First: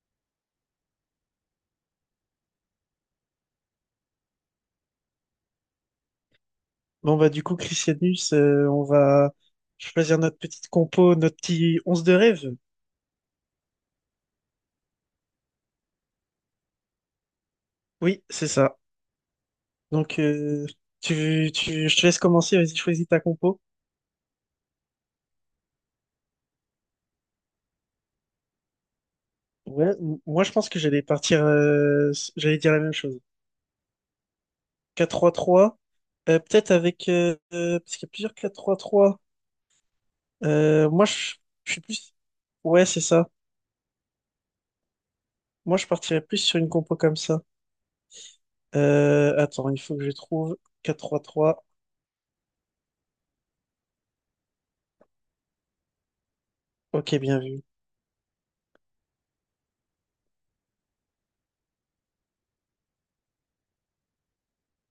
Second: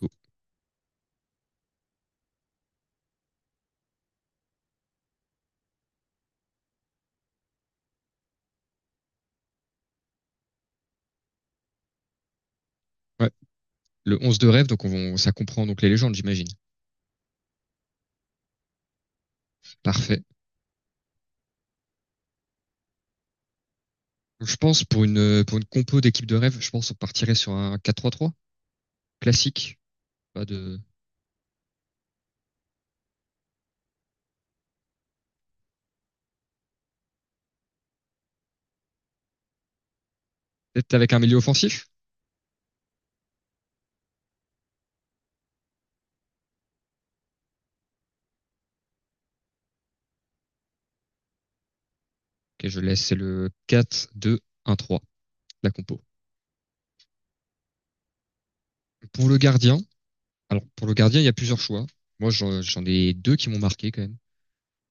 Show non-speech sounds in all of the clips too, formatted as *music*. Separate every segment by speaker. Speaker 1: Cool.
Speaker 2: Bon, bah, du coup, Christianus, on va choisir notre petite compo, notre petit 11 de rêve.
Speaker 1: Ouais. Le 11 de rêve, ça comprend donc les légendes, j'imagine.
Speaker 2: Oui, c'est ça. Donc,
Speaker 1: Parfait.
Speaker 2: tu, je te laisse commencer, vas-y, choisis ta compo.
Speaker 1: Donc, je pense pour une compo d'équipe de rêve, je pense on partirait sur un 4-3-3 classique,
Speaker 2: Ouais,
Speaker 1: pas
Speaker 2: moi, je pense que
Speaker 1: de
Speaker 2: j'allais partir, j'allais dire la même chose. 4-3-3, peut-être avec, parce qu'il y a plusieurs quatre trois trois.
Speaker 1: peut-être
Speaker 2: Moi,
Speaker 1: avec un
Speaker 2: je,
Speaker 1: milieu
Speaker 2: je suis
Speaker 1: offensif.
Speaker 2: plus, ouais, c'est ça. Moi, je partirais plus sur une compo comme ça. Attends, il faut que je trouve 4-3-3.
Speaker 1: Ok, je laisse c'est le 4-2-1-3 la compo.
Speaker 2: Ok, bien vu.
Speaker 1: Pour le gardien, alors pour le gardien, il y a plusieurs choix. Moi, j'en ai deux qui m'ont marqué quand même.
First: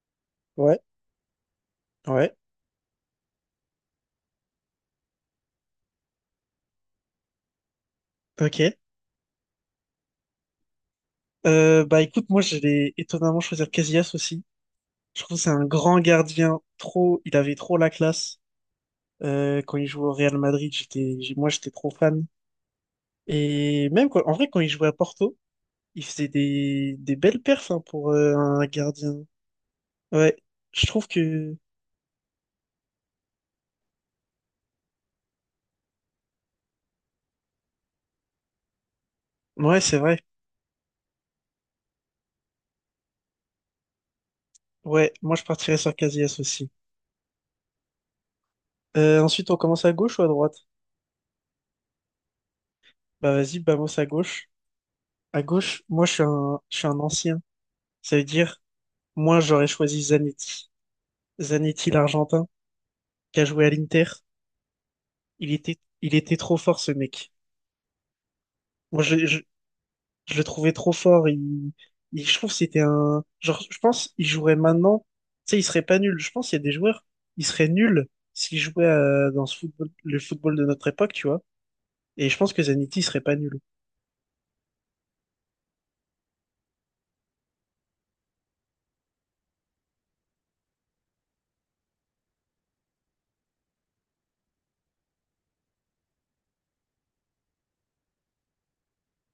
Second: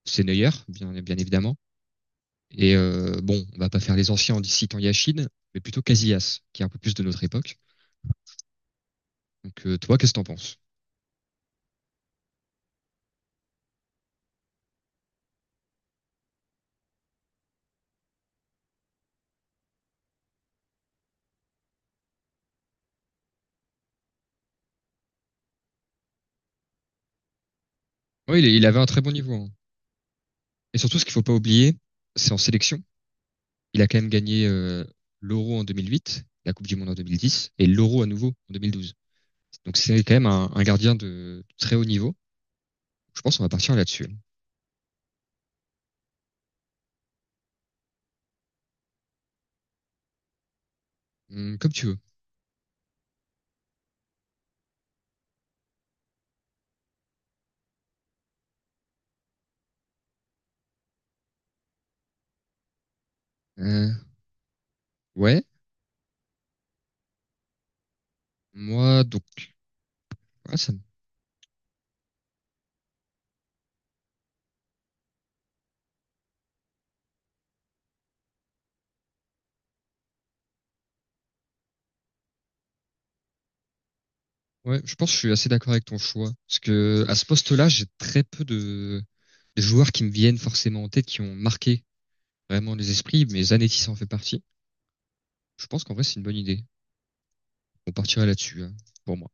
Speaker 1: C'est Neuer,
Speaker 2: Ouais,
Speaker 1: bien bien évidemment.
Speaker 2: ouais,
Speaker 1: Et bon, on va pas faire les anciens en citant Yachine, mais plutôt Casillas, qui est un peu plus de notre époque.
Speaker 2: ok.
Speaker 1: Donc toi, qu'est-ce que t'en penses?
Speaker 2: Bah écoute, moi je vais étonnamment choisir Casillas aussi. Je trouve que c'est un grand gardien, trop, il avait trop la classe. Quand il jouait au Real Madrid, j'étais, moi j'étais trop fan. Et même en vrai, quand il jouait à Porto, il faisait des belles perfs hein, pour
Speaker 1: Oui, il
Speaker 2: un
Speaker 1: avait un très bon
Speaker 2: gardien.
Speaker 1: niveau, hein.
Speaker 2: Ouais,
Speaker 1: Et
Speaker 2: je
Speaker 1: surtout, ce
Speaker 2: trouve
Speaker 1: qu'il faut pas
Speaker 2: que,
Speaker 1: oublier, c'est en sélection. Il a quand même gagné l'Euro en 2008, la Coupe du Monde en 2010 et l'Euro à nouveau en 2012. Donc
Speaker 2: ouais, c'est
Speaker 1: c'est quand
Speaker 2: vrai.
Speaker 1: même un gardien très haut niveau. Je pense qu'on va partir là-dessus.
Speaker 2: Ouais, moi je partirais sur Casillas aussi. Ensuite, on commence à gauche ou à droite?
Speaker 1: Comme tu veux.
Speaker 2: Bah vas-y, Bamos à gauche. À gauche, moi je suis un ancien. Ça veut dire, moi j'aurais choisi Zanetti. Zanetti, l'Argentin, qui a joué à
Speaker 1: Euh,
Speaker 2: l'Inter.
Speaker 1: ouais,
Speaker 2: Il était trop fort, ce mec.
Speaker 1: moi
Speaker 2: Moi, je,
Speaker 1: donc
Speaker 2: je, je le
Speaker 1: ouais, ça
Speaker 2: trouvais trop fort. Je trouve que c'était un. Genre, je pense il jouerait maintenant. Tu sais, il serait pas nul. Je pense qu'il y a des joueurs, ils seraient nuls s'ils jouaient dans ce football, le football de notre époque, tu vois. Et je pense que Zanetti serait pas nul.
Speaker 1: ouais, je pense que je suis assez d'accord avec ton choix parce que à ce poste-là, j'ai très peu de joueurs qui me viennent forcément en tête qui ont marqué vraiment les esprits, mais Zanetti en fait partie. Je pense qu'en vrai c'est une bonne idée. On partirait là-dessus, hein, pour moi.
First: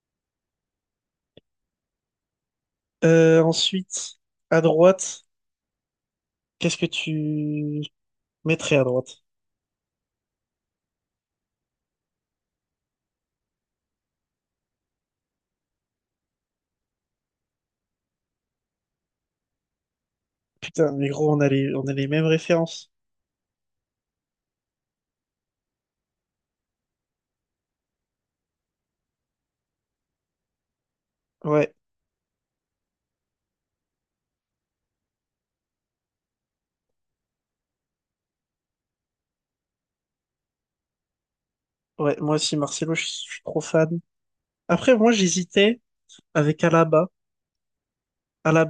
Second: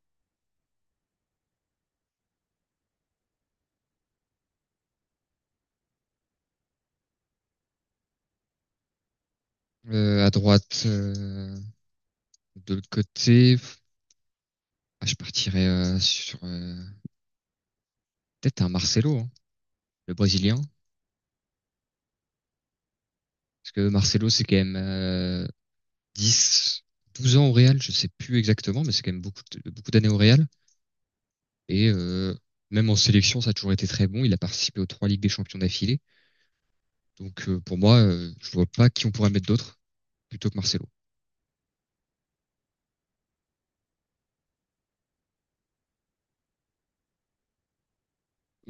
Speaker 2: Ensuite, à droite, qu'est-ce que tu mettrais à droite?
Speaker 1: À droite, de l'autre côté, je partirais sur peut-être un Marcelo, hein, le Brésilien. Parce
Speaker 2: Putain, mais gros, on a les mêmes références.
Speaker 1: que Marcelo, c'est quand même 10, 12 ans au Real, je sais plus exactement, mais c'est quand même beaucoup d'années au Real.
Speaker 2: Ouais,
Speaker 1: Et même en sélection, ça a toujours été très bon. Il a participé aux trois Ligues des Champions d'affilée. Donc pour moi, je vois pas qui on pourrait mettre d'autre plutôt que Marcelo.
Speaker 2: ouais, moi aussi, Marcelo, je suis trop fan. Après, moi, j'hésitais avec Alaba.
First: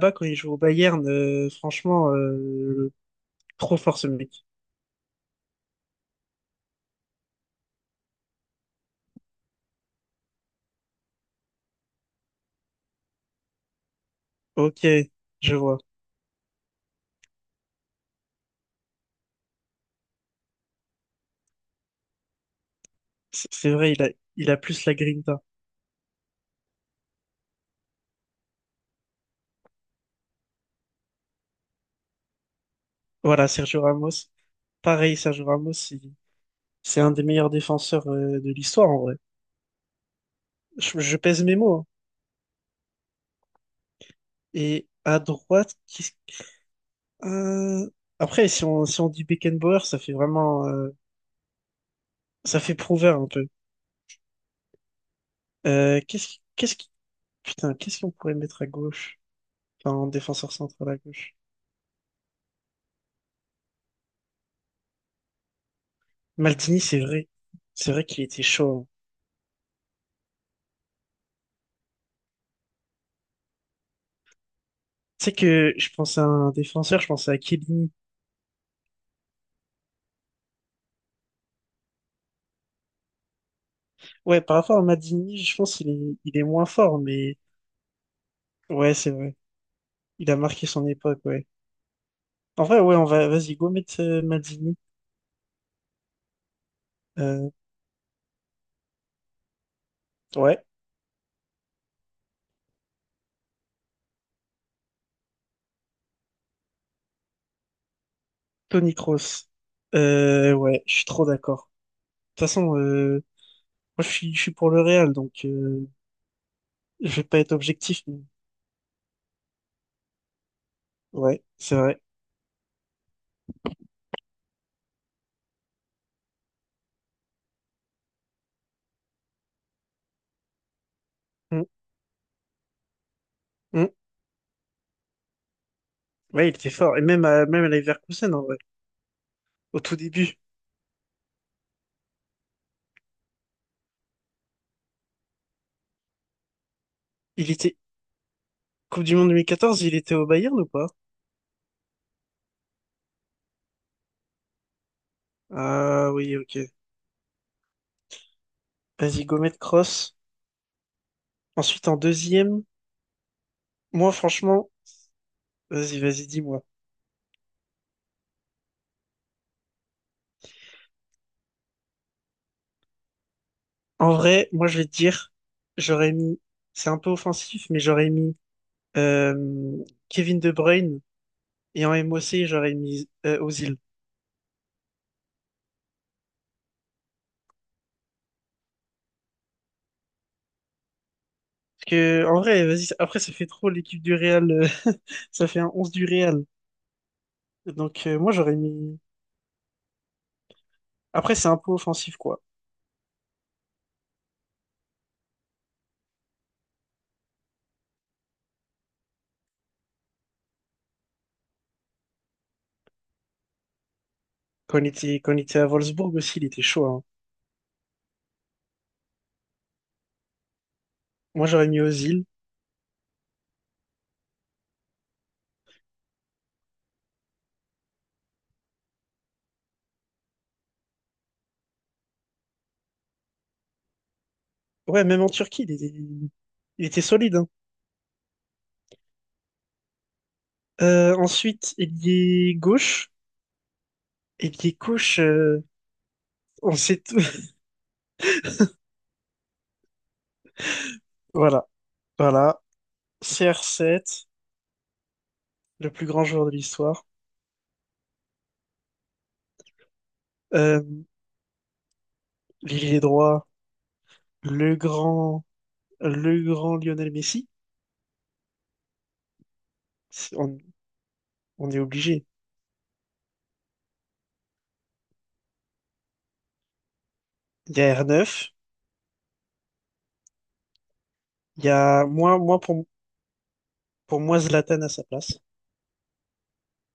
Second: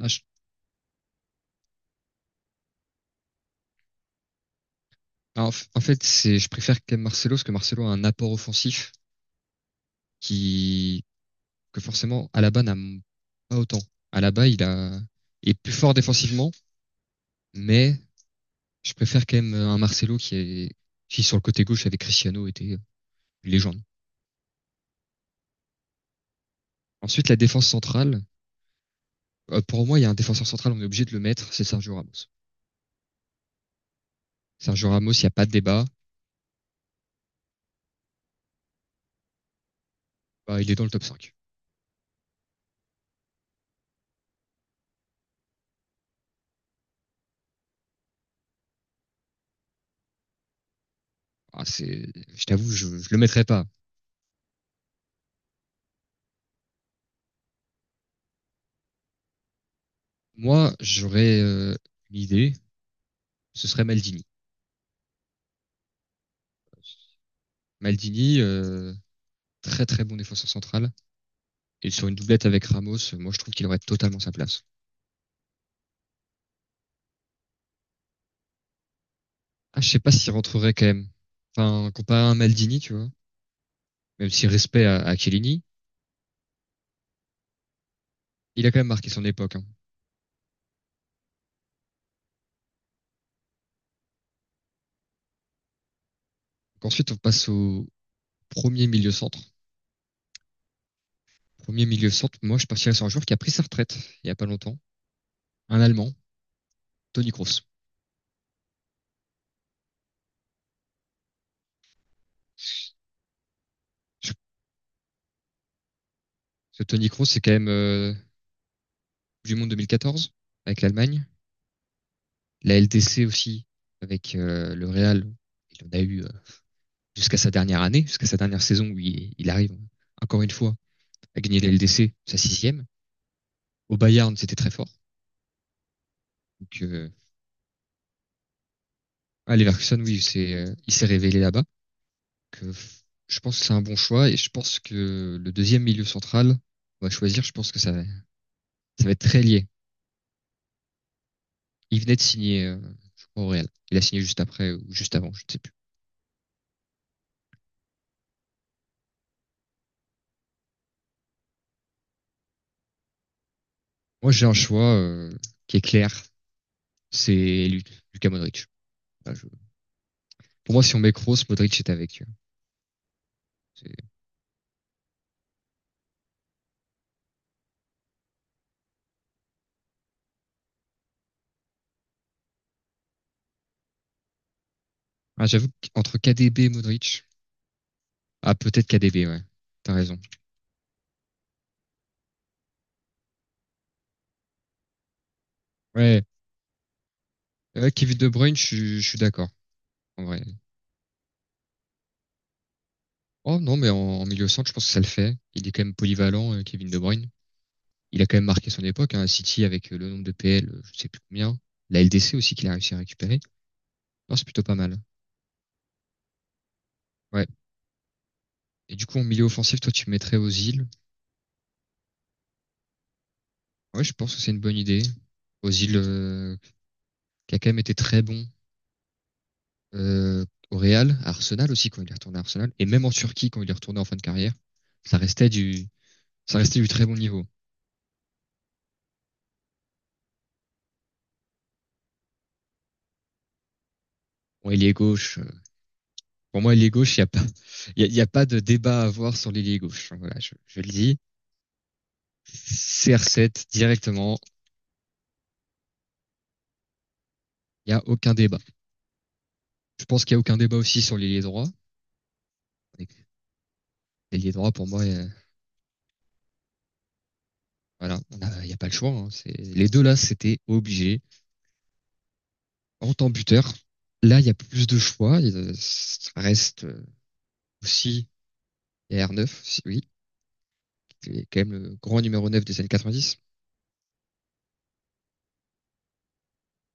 Speaker 1: Ah, je-
Speaker 2: quand il joue au Bayern, franchement, trop fort ce mec.
Speaker 1: en fait, c'est, je préfère quand même Marcelo parce que Marcelo a un apport offensif qui que forcément Alaba n'a pas autant. Alaba,
Speaker 2: Ok,
Speaker 1: il est
Speaker 2: je
Speaker 1: plus
Speaker 2: vois.
Speaker 1: fort défensivement, mais je préfère quand même un Marcelo qui sur le côté gauche avec Cristiano était une
Speaker 2: C'est
Speaker 1: légende.
Speaker 2: vrai, il a plus la grinta.
Speaker 1: Ensuite, la défense centrale. Pour moi, il y a un défenseur central, on est obligé de le mettre, c'est Sergio Ramos.
Speaker 2: Voilà, Sergio Ramos.
Speaker 1: Sergio Ramos,
Speaker 2: Pareil,
Speaker 1: il n'y a
Speaker 2: Sergio
Speaker 1: pas de
Speaker 2: Ramos,
Speaker 1: débat.
Speaker 2: c'est un des meilleurs défenseurs de l'histoire, en vrai.
Speaker 1: Bah, il est dans le
Speaker 2: Je,
Speaker 1: top
Speaker 2: je
Speaker 1: cinq.
Speaker 2: pèse mes mots, hein. Et à droite, euh, si on, dit Beckenbauer, ça fait vraiment,
Speaker 1: Ah, c'est, je
Speaker 2: ça
Speaker 1: t'avoue,
Speaker 2: fait
Speaker 1: je le
Speaker 2: prouveur un
Speaker 1: mettrais
Speaker 2: peu.
Speaker 1: pas.
Speaker 2: Euh, qu'est-ce qui- qu'est-ce qui... Putain, qu'est-ce qu'on pourrait mettre à gauche? Enfin, en défenseur
Speaker 1: Moi,
Speaker 2: central à gauche.
Speaker 1: j'aurais une idée, ce serait Maldini.
Speaker 2: Maldini, c'est vrai. C'est vrai qu'il
Speaker 1: Maldini,
Speaker 2: était chaud, hein.
Speaker 1: très très bon défenseur central. Et sur une doublette avec Ramos, moi je trouve qu'il aurait totalement sa place.
Speaker 2: Tu sais que je pense à un défenseur, je pense à Chiellini.
Speaker 1: Ah, je sais pas s'il rentrerait quand même. Enfin, comparé à un Maldini, tu vois, même
Speaker 2: Ouais,
Speaker 1: si
Speaker 2: par rapport à
Speaker 1: respect à
Speaker 2: Maldini, je
Speaker 1: Chiellini,
Speaker 2: pense qu'il est moins fort, mais
Speaker 1: il a quand même
Speaker 2: ouais,
Speaker 1: marqué
Speaker 2: c'est
Speaker 1: son
Speaker 2: vrai.
Speaker 1: époque, hein.
Speaker 2: Il a marqué son époque, ouais. En vrai, ouais, on va, vas-y, go mettre Maldini.
Speaker 1: Donc ensuite, on passe
Speaker 2: Euh,
Speaker 1: au premier milieu centre.
Speaker 2: ouais.
Speaker 1: Premier milieu centre, moi, je partirais sur un joueur qui a pris sa retraite il y a pas longtemps, un Allemand, Toni Kroos.
Speaker 2: Toni Kroos. Ouais, je suis trop d'accord. De toute façon, moi,
Speaker 1: Je-
Speaker 2: je suis pour le Real, donc
Speaker 1: Ce Toni
Speaker 2: je vais
Speaker 1: Kroos, c'est
Speaker 2: pas
Speaker 1: quand
Speaker 2: être
Speaker 1: même
Speaker 2: objectif, mais
Speaker 1: du monde 2014 avec l'Allemagne,
Speaker 2: ouais, c'est vrai.
Speaker 1: la LDC aussi avec le Real. Il en a eu jusqu'à sa dernière année, jusqu'à sa dernière saison où il arrive encore une fois à gagner
Speaker 2: Mm,
Speaker 1: la LDC, sa sixième.
Speaker 2: mm.
Speaker 1: Au Bayern, c'était très fort.
Speaker 2: Ouais, il était
Speaker 1: Donc,
Speaker 2: fort. Et même à Leverkusen, en vrai, au tout
Speaker 1: Leverkusen, oui,
Speaker 2: début.
Speaker 1: c'est, il s'est révélé là-bas. Donc, je pense que c'est un bon choix et je pense que le deuxième milieu central, on va choisir,
Speaker 2: Il
Speaker 1: je pense
Speaker 2: était,
Speaker 1: que
Speaker 2: Coupe
Speaker 1: ça va
Speaker 2: du
Speaker 1: être
Speaker 2: Monde deux
Speaker 1: très
Speaker 2: mille
Speaker 1: lié.
Speaker 2: quatorze, il était au Bayern ou pas?
Speaker 1: Il venait de signer, je crois, au Real. Il a signé juste après ou juste avant, je ne sais plus.
Speaker 2: Ah oui, ok. Vas-y, Gomet Cross. Ensuite, en deuxième, moi,
Speaker 1: Moi, j'ai un
Speaker 2: franchement,
Speaker 1: choix qui est
Speaker 2: vas-y,
Speaker 1: clair,
Speaker 2: vas-y, dis-moi.
Speaker 1: c'est Lucas Modric. Là, je- Pour moi, si on met Kroos, Modric est avec. C'est-
Speaker 2: En vrai, moi, je vais te dire, j'aurais mis, c'est un peu offensif, mais j'aurais mis euh, Kevin De Bruyne et en MOC j'aurais mis Ozil.
Speaker 1: Ah, j'avoue qu'entre KDB et Modric, ah peut-être KDB, ouais. T'as raison.
Speaker 2: Parce que, en vrai, vas-y, après, ça fait trop l'équipe du Real, *laughs* ça fait un 11 du
Speaker 1: Ouais,
Speaker 2: Real. Donc,
Speaker 1: Kevin De
Speaker 2: moi,
Speaker 1: Bruyne,
Speaker 2: j'aurais mis.
Speaker 1: je suis d'accord. En vrai,
Speaker 2: Après, c'est un peu offensif, quoi.
Speaker 1: oh non, mais en milieu centre, je pense que ça le fait. Il est quand même polyvalent, Kevin De Bruyne. Il a quand même marqué son époque, hein, à City avec le nombre de PL, je sais plus combien. La LDC aussi qu'il a réussi à récupérer. Non, c'est plutôt pas
Speaker 2: Quand il
Speaker 1: mal.
Speaker 2: était, quand il était à Wolfsburg aussi, il était chaud, hein.
Speaker 1: Ouais. Et du coup, en milieu offensif, toi, tu mettrais Ozil.
Speaker 2: Moi, j'aurais mis Ozil.
Speaker 1: Ouais, je pense que c'est une bonne idée. Ozil, qui a quand même été très bon euh, au Real, à Arsenal aussi quand il est retourné à Arsenal, et même en Turquie quand il est retourné en fin de carrière,
Speaker 2: Ouais,
Speaker 1: ça
Speaker 2: même en
Speaker 1: restait
Speaker 2: Turquie, il
Speaker 1: du,
Speaker 2: était,
Speaker 1: ça restait
Speaker 2: il
Speaker 1: du
Speaker 2: était
Speaker 1: très bon
Speaker 2: solide,
Speaker 1: niveau.
Speaker 2: hein. Ensuite, ailier gauche.
Speaker 1: Bon,
Speaker 2: Ailier
Speaker 1: il est
Speaker 2: gauche,
Speaker 1: gauche, pour moi,
Speaker 2: on
Speaker 1: ailier
Speaker 2: sait
Speaker 1: gauche,
Speaker 2: tout.
Speaker 1: il n'y a
Speaker 2: *laughs*
Speaker 1: pas, il y a, y a pas de débat à avoir sur l'ailier gauche. Voilà, je le dis.
Speaker 2: Voilà, voilà.
Speaker 1: CR7
Speaker 2: CR7,
Speaker 1: directement,
Speaker 2: le plus grand joueur de l'histoire.
Speaker 1: il n'y a aucun débat. Je pense qu'il n'y a aucun débat
Speaker 2: Euh,
Speaker 1: aussi sur l'ailier droit.
Speaker 2: L'ailier droit,
Speaker 1: L'ailier droit,
Speaker 2: le
Speaker 1: pour moi,
Speaker 2: grand, le grand Lionel Messi.
Speaker 1: voilà, il n'y a pas le choix, hein. Les deux là,
Speaker 2: C'est-
Speaker 1: c'était
Speaker 2: On,
Speaker 1: obligé.
Speaker 2: on est obligé.
Speaker 1: En tant buteur, là, il y a plus de choix. Il reste
Speaker 2: Il y a
Speaker 1: aussi
Speaker 2: R9.
Speaker 1: R9, oui, qui est quand
Speaker 2: Il y
Speaker 1: même le
Speaker 2: a
Speaker 1: grand numéro 9 des années 90.
Speaker 2: pour moi Zlatan à sa place.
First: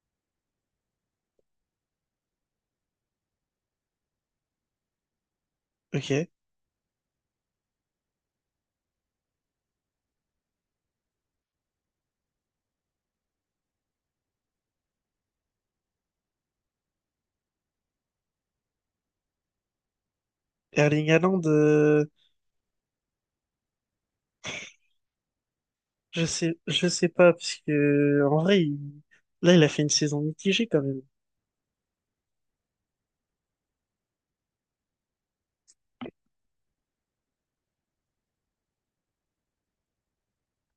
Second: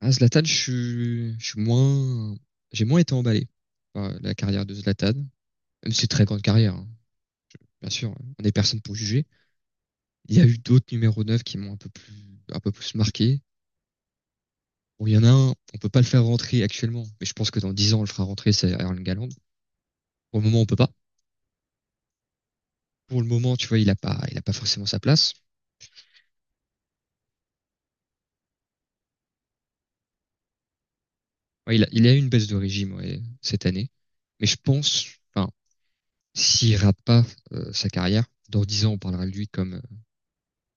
Speaker 1: Ah, Zlatan, j'ai moins été emballé par la carrière de Zlatan. Même ses très
Speaker 2: Ok.
Speaker 1: grande carrière, hein, bien sûr, on n'est personne pour juger. Il y a eu d'autres numéros 9 qui m'ont un peu plus marqué. Bon, il y en a un, on peut pas le faire rentrer actuellement, mais je pense que dans 10 ans, on le fera rentrer, c'est Erling Galland. Pour le moment, on peut pas.
Speaker 2: Erling Haaland,
Speaker 1: Pour le moment, tu vois, il a pas forcément sa place.
Speaker 2: je sais pas parce que en vrai, là, il a fait une saison mitigée quand même.
Speaker 1: Ouais, il a eu une baisse de régime, ouais, cette année. Mais je pense, enfin, s'il rate pas sa carrière, dans 10 ans, on parlera de lui comme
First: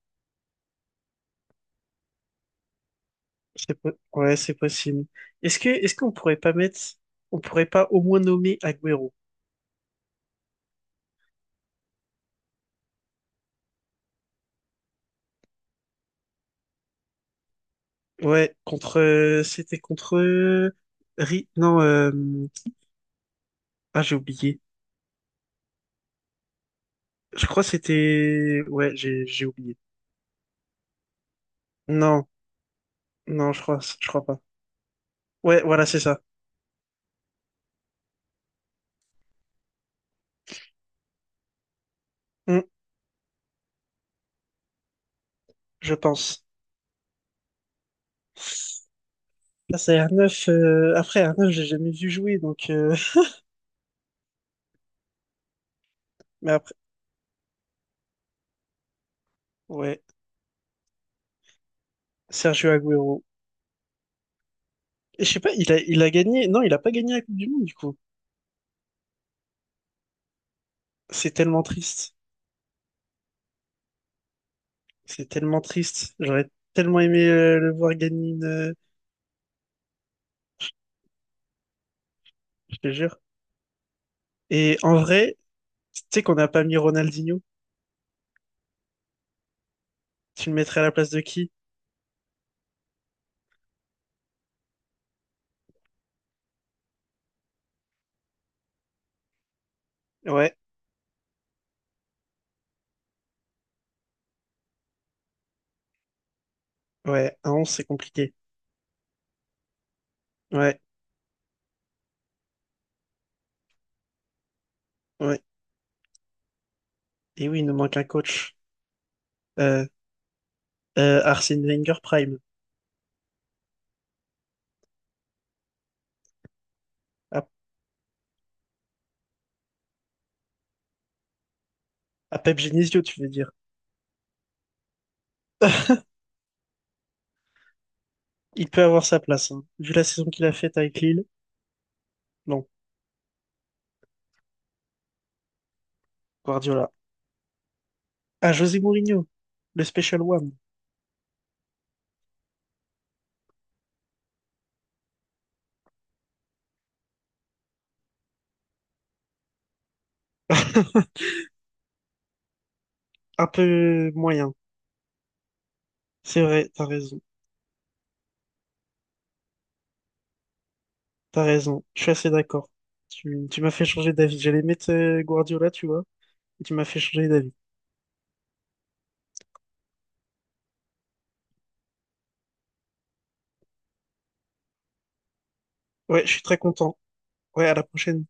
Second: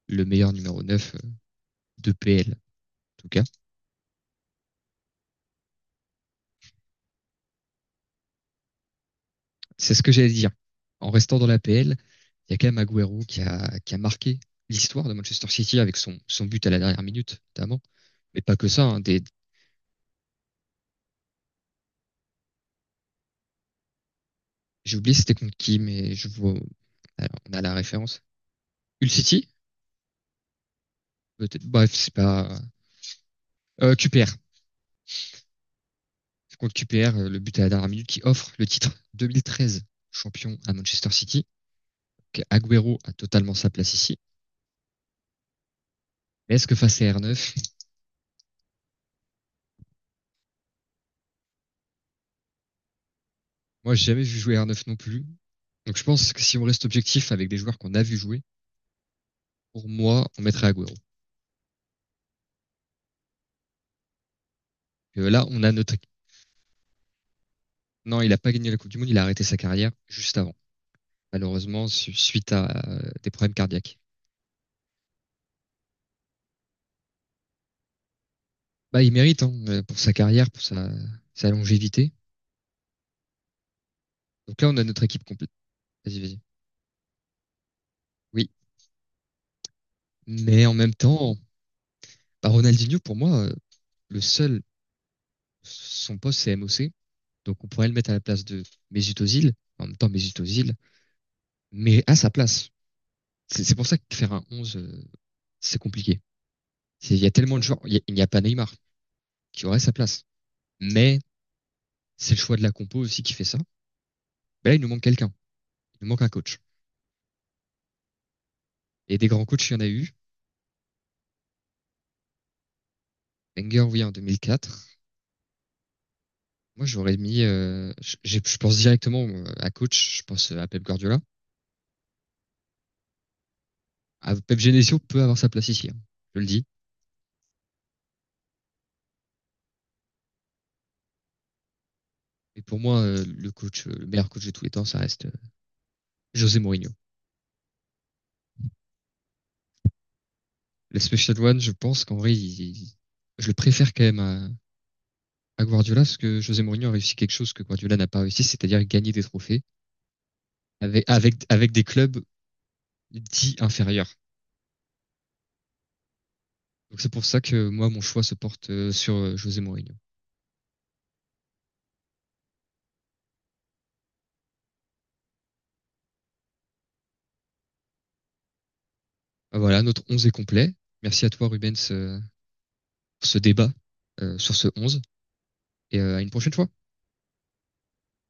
Speaker 1: le meilleur numéro 9 de PL, en tout cas.
Speaker 2: Ouais, c'est possible. Est-ce qu'on pourrait pas au moins nommer Agüero?
Speaker 1: C'est ce que j'allais dire. En restant dans la l'APL, il y a quand même Agüero qui a marqué l'histoire de Manchester City avec son but à la dernière minute, notamment. Mais
Speaker 2: Ouais,
Speaker 1: pas que ça,
Speaker 2: contre
Speaker 1: hein.
Speaker 2: c'était contre non, ah j'ai oublié.
Speaker 1: J'ai oublié si c'était contre qui, mais je vois. Alors,
Speaker 2: Je
Speaker 1: on a
Speaker 2: crois que
Speaker 1: la référence.
Speaker 2: c'était, ouais,
Speaker 1: Hull
Speaker 2: j'ai
Speaker 1: City?
Speaker 2: oublié.
Speaker 1: Peut-être. Bref, c'est
Speaker 2: Non,
Speaker 1: pas.
Speaker 2: non, je crois je crois
Speaker 1: QPR.
Speaker 2: pas. Ouais, voilà, c'est ça.
Speaker 1: C'est Contre QPR, le but à la dernière minute qui offre le titre 2013 champion à Manchester City. Donc,
Speaker 2: Hmm,
Speaker 1: Agüero a totalement sa place ici.
Speaker 2: je pense.
Speaker 1: Mais est-ce que face à R9?
Speaker 2: Là, c'est un neuf après un neuf, j'ai jamais vu jouer donc
Speaker 1: Moi j'ai jamais vu jouer R9 non plus. Donc je pense que
Speaker 2: *laughs* mais
Speaker 1: si on
Speaker 2: après,
Speaker 1: reste objectif avec des joueurs qu'on a vu jouer, pour
Speaker 2: ouais,
Speaker 1: moi, on mettrait Agüero.
Speaker 2: Sergio Agüero. Et je sais
Speaker 1: Là,
Speaker 2: pas,
Speaker 1: on
Speaker 2: il
Speaker 1: a
Speaker 2: a
Speaker 1: notre.
Speaker 2: il a gagné. Non, il a pas gagné la Coupe du Monde du coup.
Speaker 1: Non, il n'a pas gagné la Coupe du Monde, il a arrêté sa carrière juste avant,
Speaker 2: C'est tellement
Speaker 1: malheureusement,
Speaker 2: triste.
Speaker 1: suite à des problèmes cardiaques.
Speaker 2: C'est tellement triste. J'aurais tellement aimé le voir gagner une,
Speaker 1: Bah, il mérite, hein, pour sa carrière, pour sa longévité.
Speaker 2: je te jure.
Speaker 1: Donc là, on
Speaker 2: Et
Speaker 1: a
Speaker 2: en
Speaker 1: notre équipe
Speaker 2: vrai,
Speaker 1: complète.
Speaker 2: tu
Speaker 1: Vas-y,
Speaker 2: sais qu'on
Speaker 1: vas-y.
Speaker 2: n'a pas mis Ronaldinho.
Speaker 1: Oui,
Speaker 2: Tu le
Speaker 1: mais en
Speaker 2: mettrais à la
Speaker 1: même
Speaker 2: place de
Speaker 1: temps,
Speaker 2: qui?
Speaker 1: bah, Ronaldinho, pour moi, le seul, son poste, c'est MOC. Donc on pourrait le mettre à la place de Mesut Özil. En même temps, Mesut
Speaker 2: Ouais,
Speaker 1: Özil mais à sa place. C'est pour ça que faire un 11, c'est compliqué. Il y a
Speaker 2: ouais, à
Speaker 1: tellement de
Speaker 2: 11,
Speaker 1: joueurs.
Speaker 2: c'est
Speaker 1: Il n'y a
Speaker 2: compliqué.
Speaker 1: pas Neymar qui aurait sa place.
Speaker 2: Ouais,
Speaker 1: Mais c'est le choix de la compo aussi qui fait ça. Mais là, il nous manque quelqu'un.
Speaker 2: ouais.
Speaker 1: Il nous manque un coach.
Speaker 2: Et oui, il nous manque un coach.
Speaker 1: Et des grands coachs, il y en a
Speaker 2: Euh,
Speaker 1: eu.
Speaker 2: Arsène Wenger Prime.
Speaker 1: Wenger, oui, en 2004. Moi, j'aurais mis,
Speaker 2: À,
Speaker 1: je pense directement à coach, je pense à Pep Guardiola.
Speaker 2: à Pep Genesio, tu veux dire.
Speaker 1: À Pep Genesio peut avoir sa place ici, hein.
Speaker 2: *laughs*
Speaker 1: Je le dis.
Speaker 2: Il peut avoir sa place, hein. Vu la saison qu'il a faite avec Lille.
Speaker 1: Et
Speaker 2: Non,
Speaker 1: pour moi, le coach, le meilleur coach de tous les temps, ça reste José
Speaker 2: Guardiola.
Speaker 1: Mourinho.
Speaker 2: À José Mourinho, le Special One.
Speaker 1: Le Special One, je pense qu'en vrai, je le préfère quand même à Guardiola, parce que José Mourinho a réussi quelque chose que Guardiola n'a pas réussi, c'est-à-dire gagner des trophées
Speaker 2: *laughs*
Speaker 1: avec des clubs
Speaker 2: Un
Speaker 1: dits
Speaker 2: peu
Speaker 1: inférieurs.
Speaker 2: moyen. C'est vrai, t'as
Speaker 1: Donc c'est
Speaker 2: raison.
Speaker 1: pour ça que moi, mon choix se porte sur José Mourinho.
Speaker 2: T'as raison, je suis assez d'accord. Tu m'as fait changer d'avis. J'allais mettre Guardiola, tu vois, et tu m'as fait changer d'avis.
Speaker 1: Ah, voilà, notre 11 est complet. Merci à toi, Rubens, pour ce débat sur ce 11 et à
Speaker 2: Ouais,
Speaker 1: une
Speaker 2: je suis
Speaker 1: prochaine
Speaker 2: très
Speaker 1: fois.
Speaker 2: content. Ouais, à la prochaine.